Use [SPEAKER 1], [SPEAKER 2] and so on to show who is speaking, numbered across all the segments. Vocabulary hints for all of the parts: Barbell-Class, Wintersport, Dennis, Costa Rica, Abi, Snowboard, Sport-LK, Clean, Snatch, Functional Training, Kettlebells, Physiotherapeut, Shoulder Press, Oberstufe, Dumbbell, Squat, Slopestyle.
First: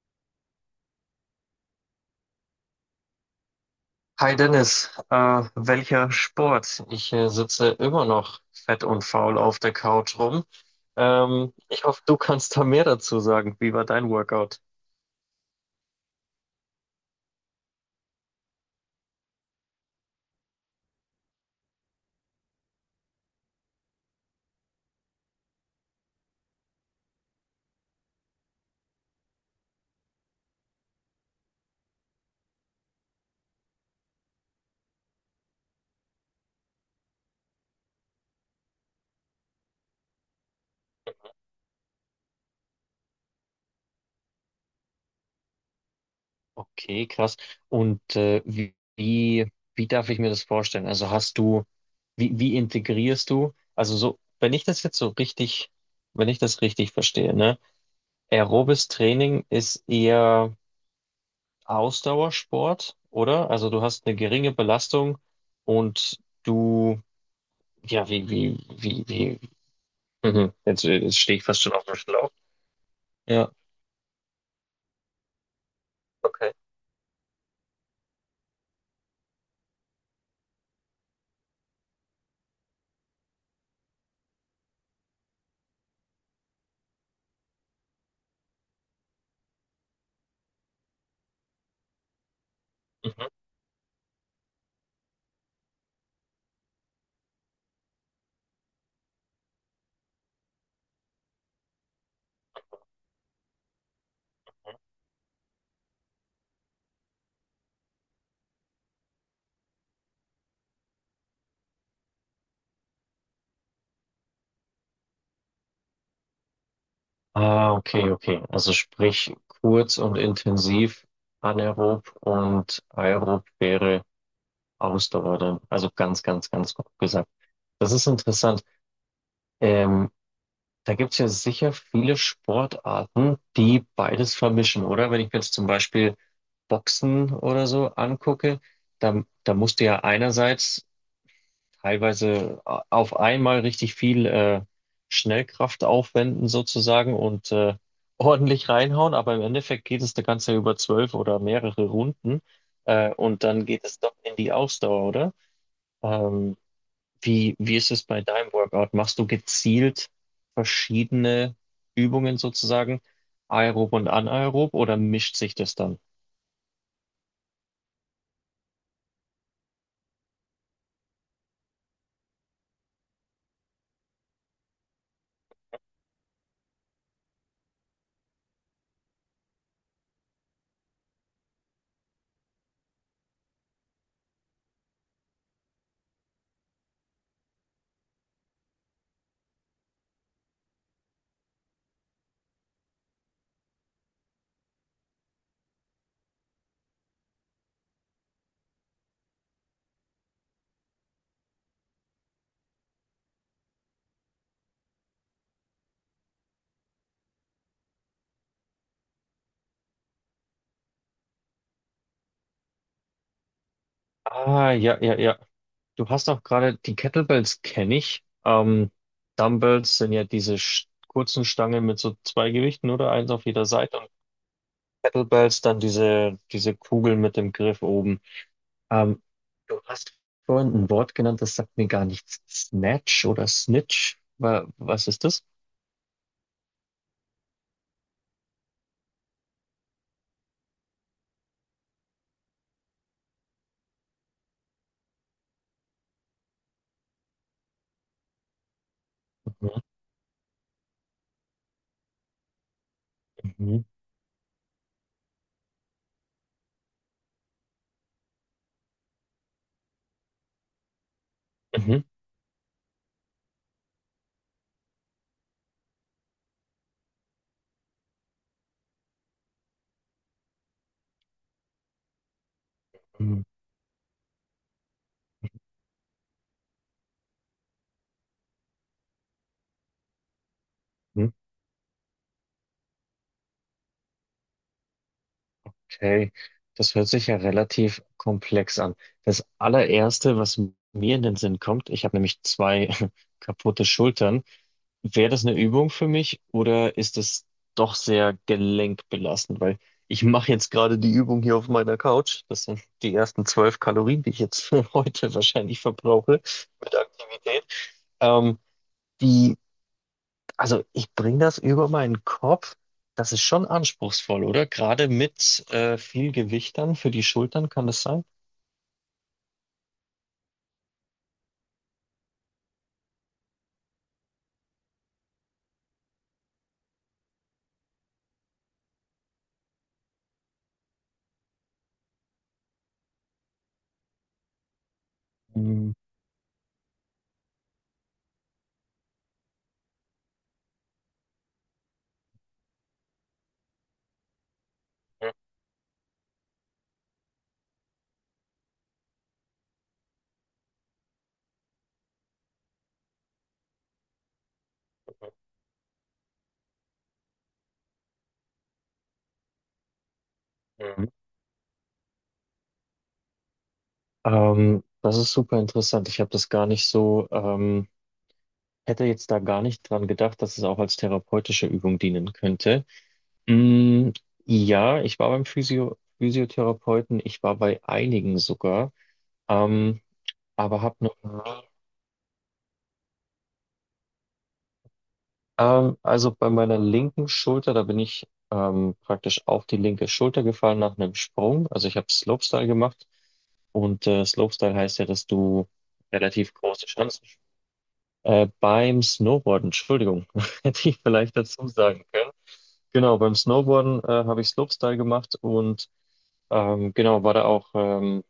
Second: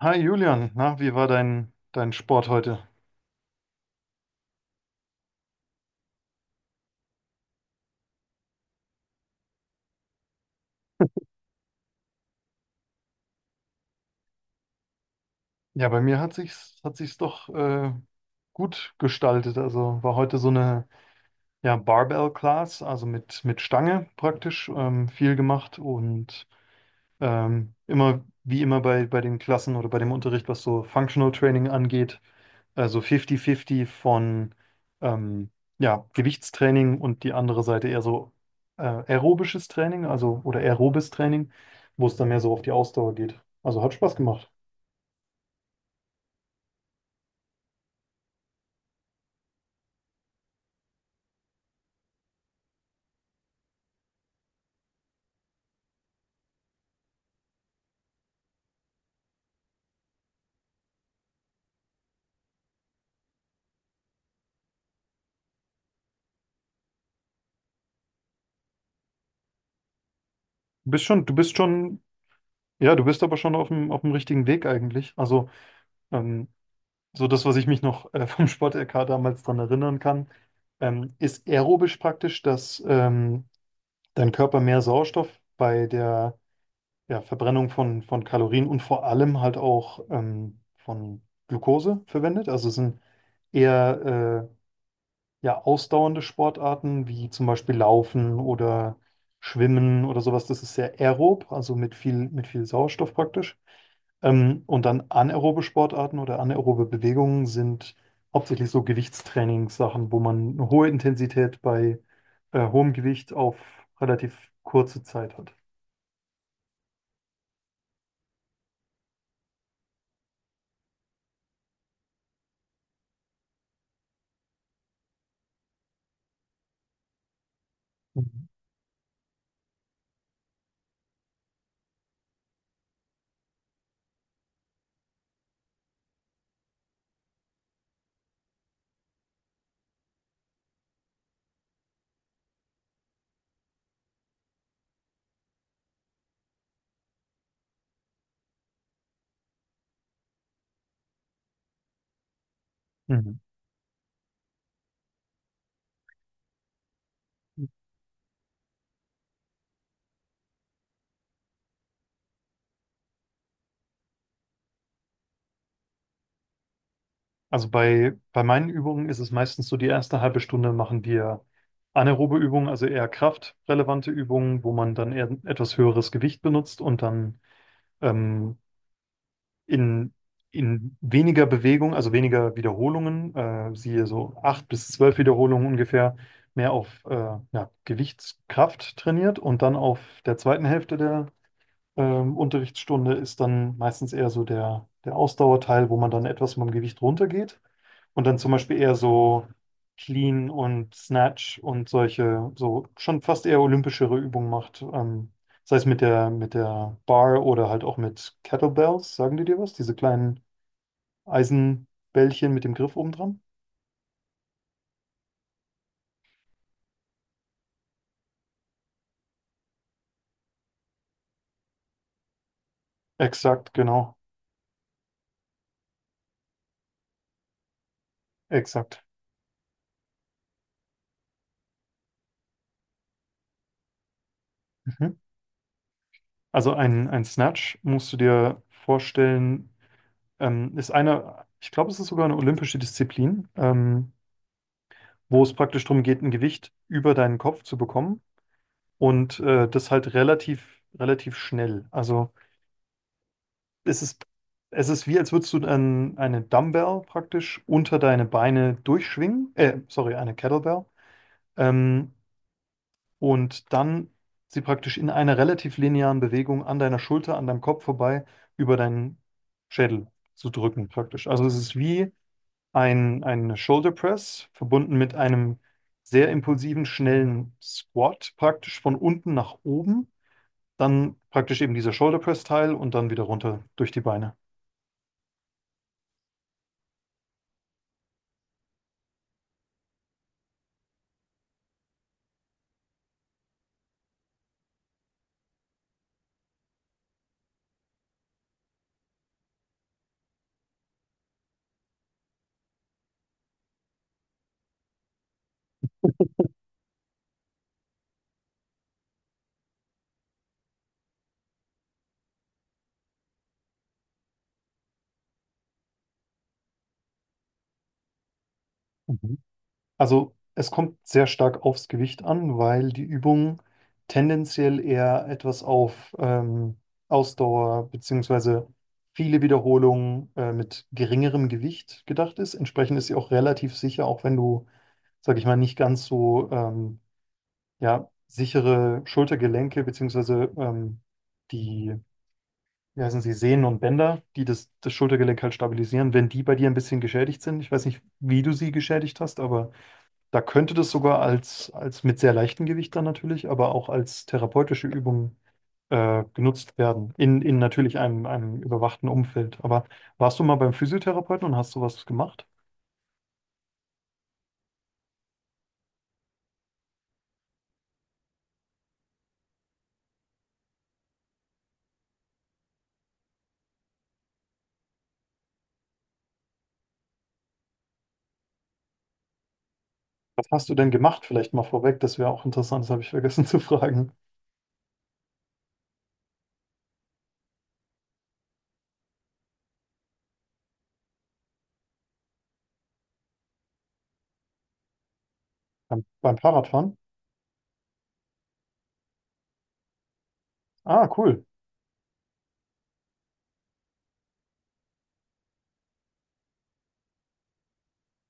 [SPEAKER 1] Hi Julian, na, wie war dein Sport heute?
[SPEAKER 2] Hi Dennis, welcher Sport? Ich sitze immer noch fett und faul auf der Couch rum. Ich hoffe, du kannst da mehr dazu sagen. Wie war dein Workout?
[SPEAKER 1] Ja, bei mir hat sich's doch gut gestaltet. Also war heute so eine ja, Barbell-Class, also mit Stange praktisch, viel gemacht und immer wie immer bei den Klassen oder bei dem Unterricht, was so Functional Training angeht, also 50-50 von ähm, ja, Gewichtstraining und die andere Seite eher so aerobisches Training, also oder aerobes Training, wo es dann mehr so auf die Ausdauer geht. Also hat Spaß gemacht.
[SPEAKER 2] Okay, krass. Und wie darf ich mir das vorstellen? Wie integrierst du? Also so, wenn ich das jetzt so richtig, wenn ich das richtig verstehe, ne? Aerobes Training ist eher Ausdauersport, oder? Also du hast eine geringe Belastung und du Ja. wie, wie, wie, wie. Mhm. Jetzt, äh, jetzt
[SPEAKER 1] Du
[SPEAKER 2] stehe ich
[SPEAKER 1] bist
[SPEAKER 2] fast schon auf dem
[SPEAKER 1] schon,
[SPEAKER 2] Schlauch.
[SPEAKER 1] ja, du bist aber
[SPEAKER 2] Ja,
[SPEAKER 1] schon auf dem richtigen Weg eigentlich. Also ähm,
[SPEAKER 2] okay.
[SPEAKER 1] so das, was ich mich noch vom Sport-LK damals dran erinnern kann, ist aerobisch praktisch, dass dein Körper mehr Sauerstoff bei der ja, Verbrennung von Kalorien und vor allem halt auch von Glucose verwendet. Also es sind
[SPEAKER 2] Mhm.
[SPEAKER 1] eher ja, ausdauernde Sportarten wie zum Beispiel Laufen oder Schwimmen oder sowas, das ist sehr aerob, also mit viel Sauerstoff praktisch. Und dann anaerobe Sportarten oder anaerobe Bewegungen sind hauptsächlich so Gewichtstrainingssachen, wo man eine hohe Intensität bei hohem Gewicht auf relativ kurze Zeit hat.
[SPEAKER 2] Ah, okay, okay. Also sprich, kurz und intensiv anaerob und aerob wäre Ausdauer dann. Also ganz, ganz, ganz grob gesagt. Das ist
[SPEAKER 1] Mhm.
[SPEAKER 2] interessant. Ähm, Da gibt's ja sicher viele Sportarten, die beides vermischen, oder? Wenn ich mir jetzt zum Beispiel Boxen oder so angucke, da musst du ja einerseits teilweise auf einmal richtig viel Schnellkraft aufwenden sozusagen und ordentlich reinhauen, aber im Endeffekt geht es eine ganze über 12 oder mehrere Runden
[SPEAKER 1] Mhm.
[SPEAKER 2] und dann geht es doch in die Ausdauer, oder? Ähm, wie ist es bei deinem Workout? Machst du gezielt verschiedene Übungen sozusagen, aerob und anaerob, oder mischt sich das dann?
[SPEAKER 1] Also bei meinen Übungen ist es meistens so, die erste halbe Stunde machen wir anaerobe Übungen, also eher kraftrelevante Übungen, wo man dann eher etwas höheres Gewicht benutzt und dann ähm, in, in weniger Bewegung, also weniger Wiederholungen, siehe so acht bis zwölf Wiederholungen ungefähr, mehr auf ja, Gewichtskraft trainiert und dann auf der zweiten Hälfte der Unterrichtsstunde ist dann meistens eher so der Ausdauerteil, wo man dann etwas vom Gewicht runtergeht und dann zum Beispiel eher so Clean und Snatch und solche, so schon fast eher olympischere Übungen macht. Sei es mit der Bar oder halt auch mit Kettlebells, sagen die dir was? Diese kleinen Eisenbällchen mit dem Griff oben dran?
[SPEAKER 2] Ah, ja, ja, ja. Du hast auch gerade die Kettlebells kenne ich. Dumbbells sind ja diese kurzen Stangen mit so zwei Gewichten oder eins auf jeder
[SPEAKER 1] Exakt,
[SPEAKER 2] Seite und
[SPEAKER 1] genau,
[SPEAKER 2] Kettlebells dann diese Kugel mit dem Griff oben.
[SPEAKER 1] exakt.
[SPEAKER 2] Ähm, Du hast vorhin ein Wort genannt, das sagt mir gar nichts. Snatch oder Snitch? Was
[SPEAKER 1] Mhm.
[SPEAKER 2] ist das?
[SPEAKER 1] Also ein Snatch musst du dir vorstellen. Ist eine, ich glaube, es ist sogar eine olympische Disziplin, wo es praktisch darum geht, ein Gewicht über deinen Kopf zu bekommen und das halt relativ schnell. Also
[SPEAKER 2] Mhm,
[SPEAKER 1] es ist, es ist wie, als würdest du ein, eine Dumbbell praktisch unter deine Beine durchschwingen, sorry, eine Kettlebell,
[SPEAKER 2] mhm,
[SPEAKER 1] ähm, und dann sie praktisch in einer relativ linearen Bewegung an deiner Schulter, an deinem Kopf vorbei über deinen Schädel zu drücken praktisch. Also es ist wie
[SPEAKER 2] mhm,
[SPEAKER 1] ein Shoulder Press verbunden mit einem sehr impulsiven, schnellen Squat, praktisch von unten nach oben, dann
[SPEAKER 2] mhm.
[SPEAKER 1] praktisch eben dieser Shoulder Press Teil und dann wieder runter durch die Beine.
[SPEAKER 2] Okay, das hört sich ja relativ komplex an. Das allererste, was mir in den Sinn kommt, ich habe nämlich zwei kaputte Schultern. Wäre das eine Übung für mich oder ist es doch sehr gelenkbelastend? Weil ich mache jetzt gerade die Übung hier auf meiner Couch. Das sind die ersten 12 Kalorien, die ich jetzt heute wahrscheinlich verbrauche mit Aktivität. Ähm, die, also ich bringe das über meinen Kopf. Das ist schon anspruchsvoll, oder? Gerade mit viel Gewicht dann für die Schultern kann das sein?
[SPEAKER 1] Mhm. Also es kommt sehr stark aufs Gewicht an, weil die Übung tendenziell eher etwas auf Ausdauer beziehungsweise viele Wiederholungen mit geringerem Gewicht gedacht ist. Entsprechend ist sie auch relativ sicher, auch wenn du, sag ich mal, nicht
[SPEAKER 2] Mhm.
[SPEAKER 1] ganz so ja, sichere Schultergelenke beziehungsweise die, wie heißen sie, Sehnen und Bänder, die das Schultergelenk halt stabilisieren, wenn die bei dir ein bisschen geschädigt sind. Ich weiß nicht, wie du sie geschädigt hast, aber da könnte das sogar als, als mit sehr leichtem Gewicht dann natürlich, aber auch als therapeutische Übung genutzt werden, in natürlich einem, einem überwachten Umfeld. Aber warst du mal beim
[SPEAKER 2] Mhm.
[SPEAKER 1] Physiotherapeuten und hast sowas gemacht?
[SPEAKER 2] Das ist super interessant. Ich habe das gar nicht so. Hätte jetzt da gar nicht dran gedacht, dass es auch als therapeutische Übung dienen könnte. Mm, ja, ich war beim Physiotherapeuten, ich war bei einigen sogar, ähm,
[SPEAKER 1] Was hast du
[SPEAKER 2] aber
[SPEAKER 1] denn
[SPEAKER 2] habe noch
[SPEAKER 1] gemacht? Vielleicht mal
[SPEAKER 2] nie.
[SPEAKER 1] vorweg, das wäre auch interessant, das habe ich vergessen zu fragen.
[SPEAKER 2] Also bei meiner linken Schulter, da bin ich praktisch auf die linke Schulter gefallen nach einem Sprung. Also ich habe Slopestyle gemacht und Slopestyle heißt ja, dass du
[SPEAKER 1] Beim
[SPEAKER 2] relativ große
[SPEAKER 1] Fahrradfahren?
[SPEAKER 2] Chancen Beim Snowboarden, Entschuldigung, hätte ich
[SPEAKER 1] Ah,
[SPEAKER 2] vielleicht
[SPEAKER 1] cool.
[SPEAKER 2] dazu sagen können. Genau, beim Snowboarden habe ich Slopestyle gemacht und genau, war da auch.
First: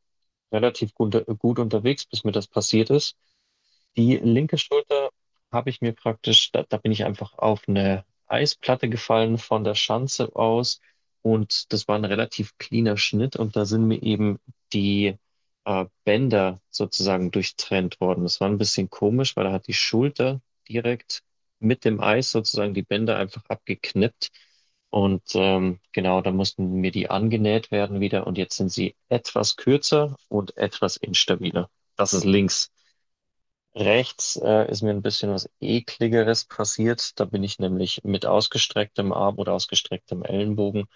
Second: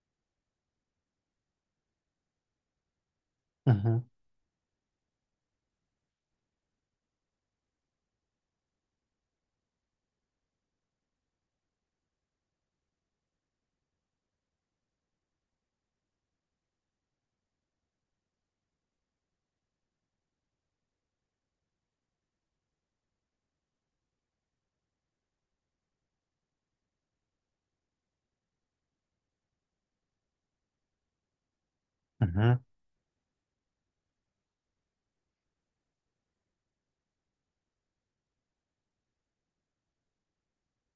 [SPEAKER 2] Relativ gut unterwegs, bis mir das passiert ist.
[SPEAKER 1] Mhm.
[SPEAKER 2] Die linke Schulter habe ich mir praktisch, da bin ich einfach auf eine Eisplatte gefallen von der Schanze aus und das war ein relativ cleaner Schnitt und da sind mir eben die Bänder sozusagen durchtrennt worden. Das war ein bisschen komisch, weil da hat die Schulter direkt mit dem Eis sozusagen die Bänder einfach abgeknippt. Und genau, da mussten mir die angenäht werden wieder und jetzt sind sie etwas kürzer und etwas instabiler. Das ist
[SPEAKER 1] Mhm.
[SPEAKER 2] links. Rechts ist mir ein bisschen was Ekligeres passiert. Da bin ich nämlich mit ausgestrecktem Arm oder ausgestrecktem Ellenbogen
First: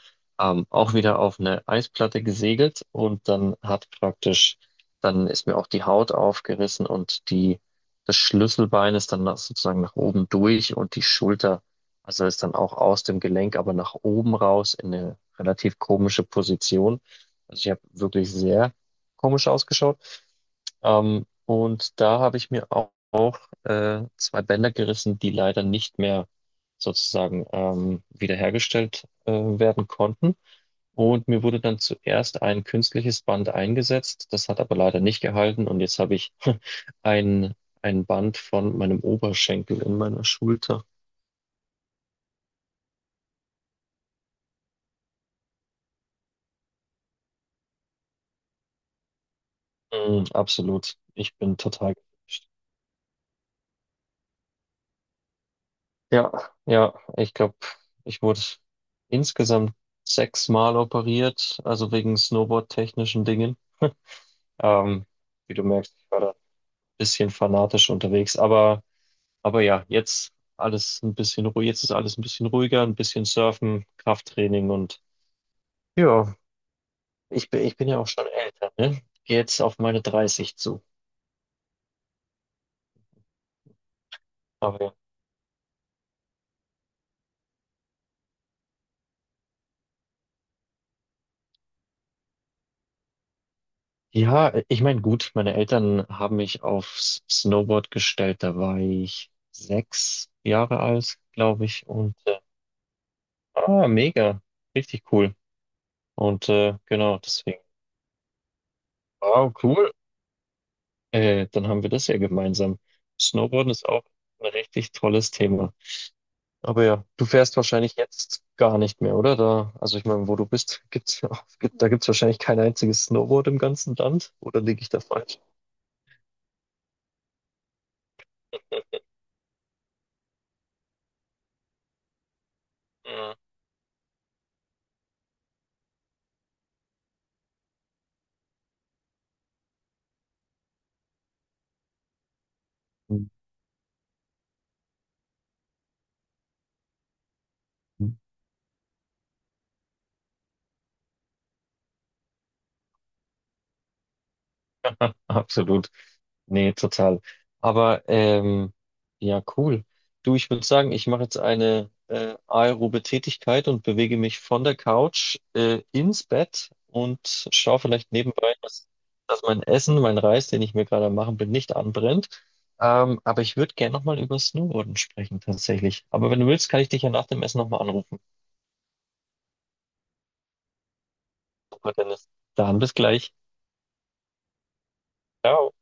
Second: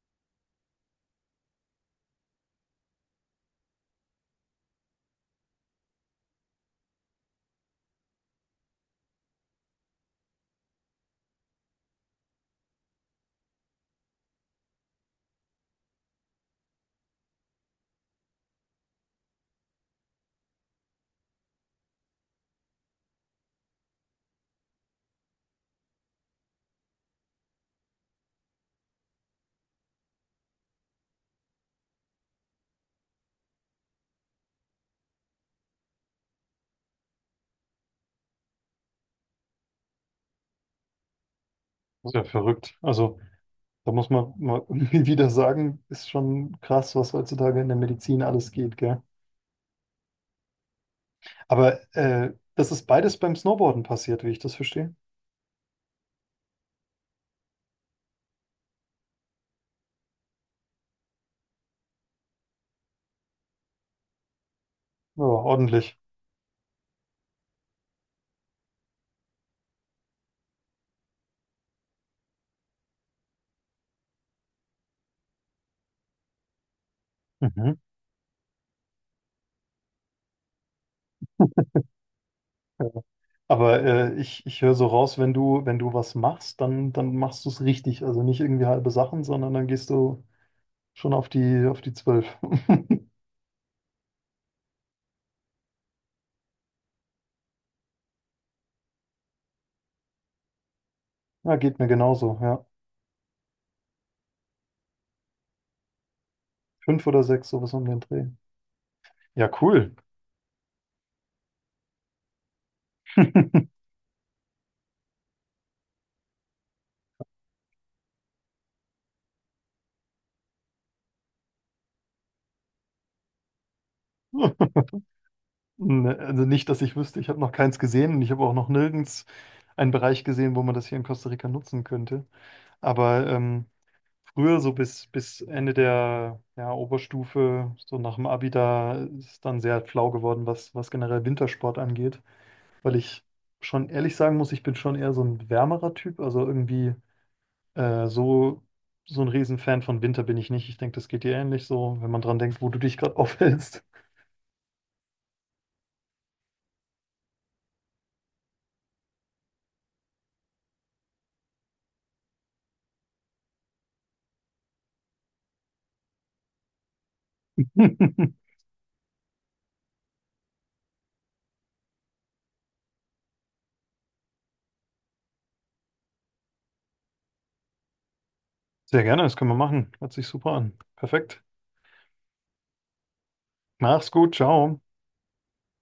[SPEAKER 2] auch wieder auf eine Eisplatte gesegelt und dann hat praktisch, dann ist mir auch die Haut aufgerissen und die, das Schlüsselbein ist dann nach, sozusagen nach oben durch und die Schulter, also ist dann auch aus dem Gelenk, aber nach oben raus in eine relativ komische Position. Also ich habe wirklich sehr komisch ausgeschaut. Und da habe ich mir auch zwei Bänder gerissen, die leider nicht mehr sozusagen wiederhergestellt werden konnten. Und mir wurde dann zuerst ein künstliches Band eingesetzt, das hat aber leider nicht gehalten. Und jetzt habe ich ein, ein Band von meinem Oberschenkel in meiner Schulter.
[SPEAKER 1] Ist ja verrückt. Also, da muss man mal irgendwie wieder sagen, ist schon krass, was heutzutage in der Medizin alles geht, gell?
[SPEAKER 2] Mm, absolut. Ich bin
[SPEAKER 1] Aber
[SPEAKER 2] total.
[SPEAKER 1] das ist beides beim Snowboarden passiert, wie ich das verstehe.
[SPEAKER 2] Ja, ja, ich glaube, ich wurde insgesamt 6-mal operiert, also wegen Snowboard-technischen Dingen. Ähm,
[SPEAKER 1] Ja,
[SPEAKER 2] Wie du merkst,
[SPEAKER 1] ordentlich.
[SPEAKER 2] ich war da ein bisschen fanatisch unterwegs, aber ja, jetzt alles ein bisschen ruhig, jetzt ist alles ein bisschen ruhiger, ein bisschen Surfen, Krafttraining und ja, ich bin,
[SPEAKER 1] Mhm.
[SPEAKER 2] ich bin ja auch schon älter, ne? Geh jetzt auf meine 30 zu.
[SPEAKER 1] Ja. Aber ich höre
[SPEAKER 2] Aber
[SPEAKER 1] so
[SPEAKER 2] ja.
[SPEAKER 1] raus, wenn du was machst, dann, dann machst du es richtig. Also nicht irgendwie halbe Sachen, sondern dann gehst du schon auf die zwölf.
[SPEAKER 2] Ja, ich meine, gut, meine Eltern haben mich aufs Snowboard gestellt. Da war ich 6 Jahre alt,
[SPEAKER 1] Ja,
[SPEAKER 2] glaube
[SPEAKER 1] geht mir
[SPEAKER 2] ich. Und
[SPEAKER 1] genauso, ja.
[SPEAKER 2] mega, richtig cool. Und
[SPEAKER 1] Fünf
[SPEAKER 2] genau,
[SPEAKER 1] oder sechs,
[SPEAKER 2] deswegen,
[SPEAKER 1] sowas um den Dreh. Ja,
[SPEAKER 2] wow, cool.
[SPEAKER 1] cool.
[SPEAKER 2] Dann haben wir das ja gemeinsam. Snowboarden ist auch ein richtig tolles Thema. Aber ja, du fährst wahrscheinlich jetzt gar nicht mehr, oder? Da, also ich meine, wo du bist, gibt's, gibt, da gibt's wahrscheinlich kein einziges Snowboard im ganzen Land. Oder liege ich da falsch?
[SPEAKER 1] Ne, also nicht, dass ich wüsste, ich habe noch keins gesehen und ich habe auch noch nirgends einen Bereich gesehen, wo man das hier in Costa Rica nutzen könnte. Aber früher, so bis Ende der ja, Oberstufe, so nach dem Abi, da ist dann sehr flau geworden, was generell Wintersport angeht. Weil ich
[SPEAKER 2] Mhm.
[SPEAKER 1] schon ehrlich sagen muss, ich bin schon eher so ein wärmerer Typ. Also irgendwie äh, so, so ein Riesenfan von Winter bin ich nicht. Ich denke, das geht dir ähnlich so, wenn man dran denkt, wo du dich gerade aufhältst.
[SPEAKER 2] Absolut. Nee, total. Aber ja, cool. Du, ich würde sagen, ich mache jetzt eine aerobe Tätigkeit und bewege mich von der Couch ins Bett und schaue vielleicht nebenbei, dass, dass mein Essen, mein Reis, den ich mir gerade am machen bin, nicht anbrennt. Aber ich würde gerne nochmal über Snowboarden sprechen, tatsächlich. Aber wenn du willst, kann ich dich ja nach dem Essen nochmal anrufen.
[SPEAKER 1] Sehr gerne, das können wir machen. Hört sich super an. Perfekt.
[SPEAKER 2] Super, Dennis. Dann bis gleich.
[SPEAKER 1] Mach's gut, ciao.
[SPEAKER 2] Ciao.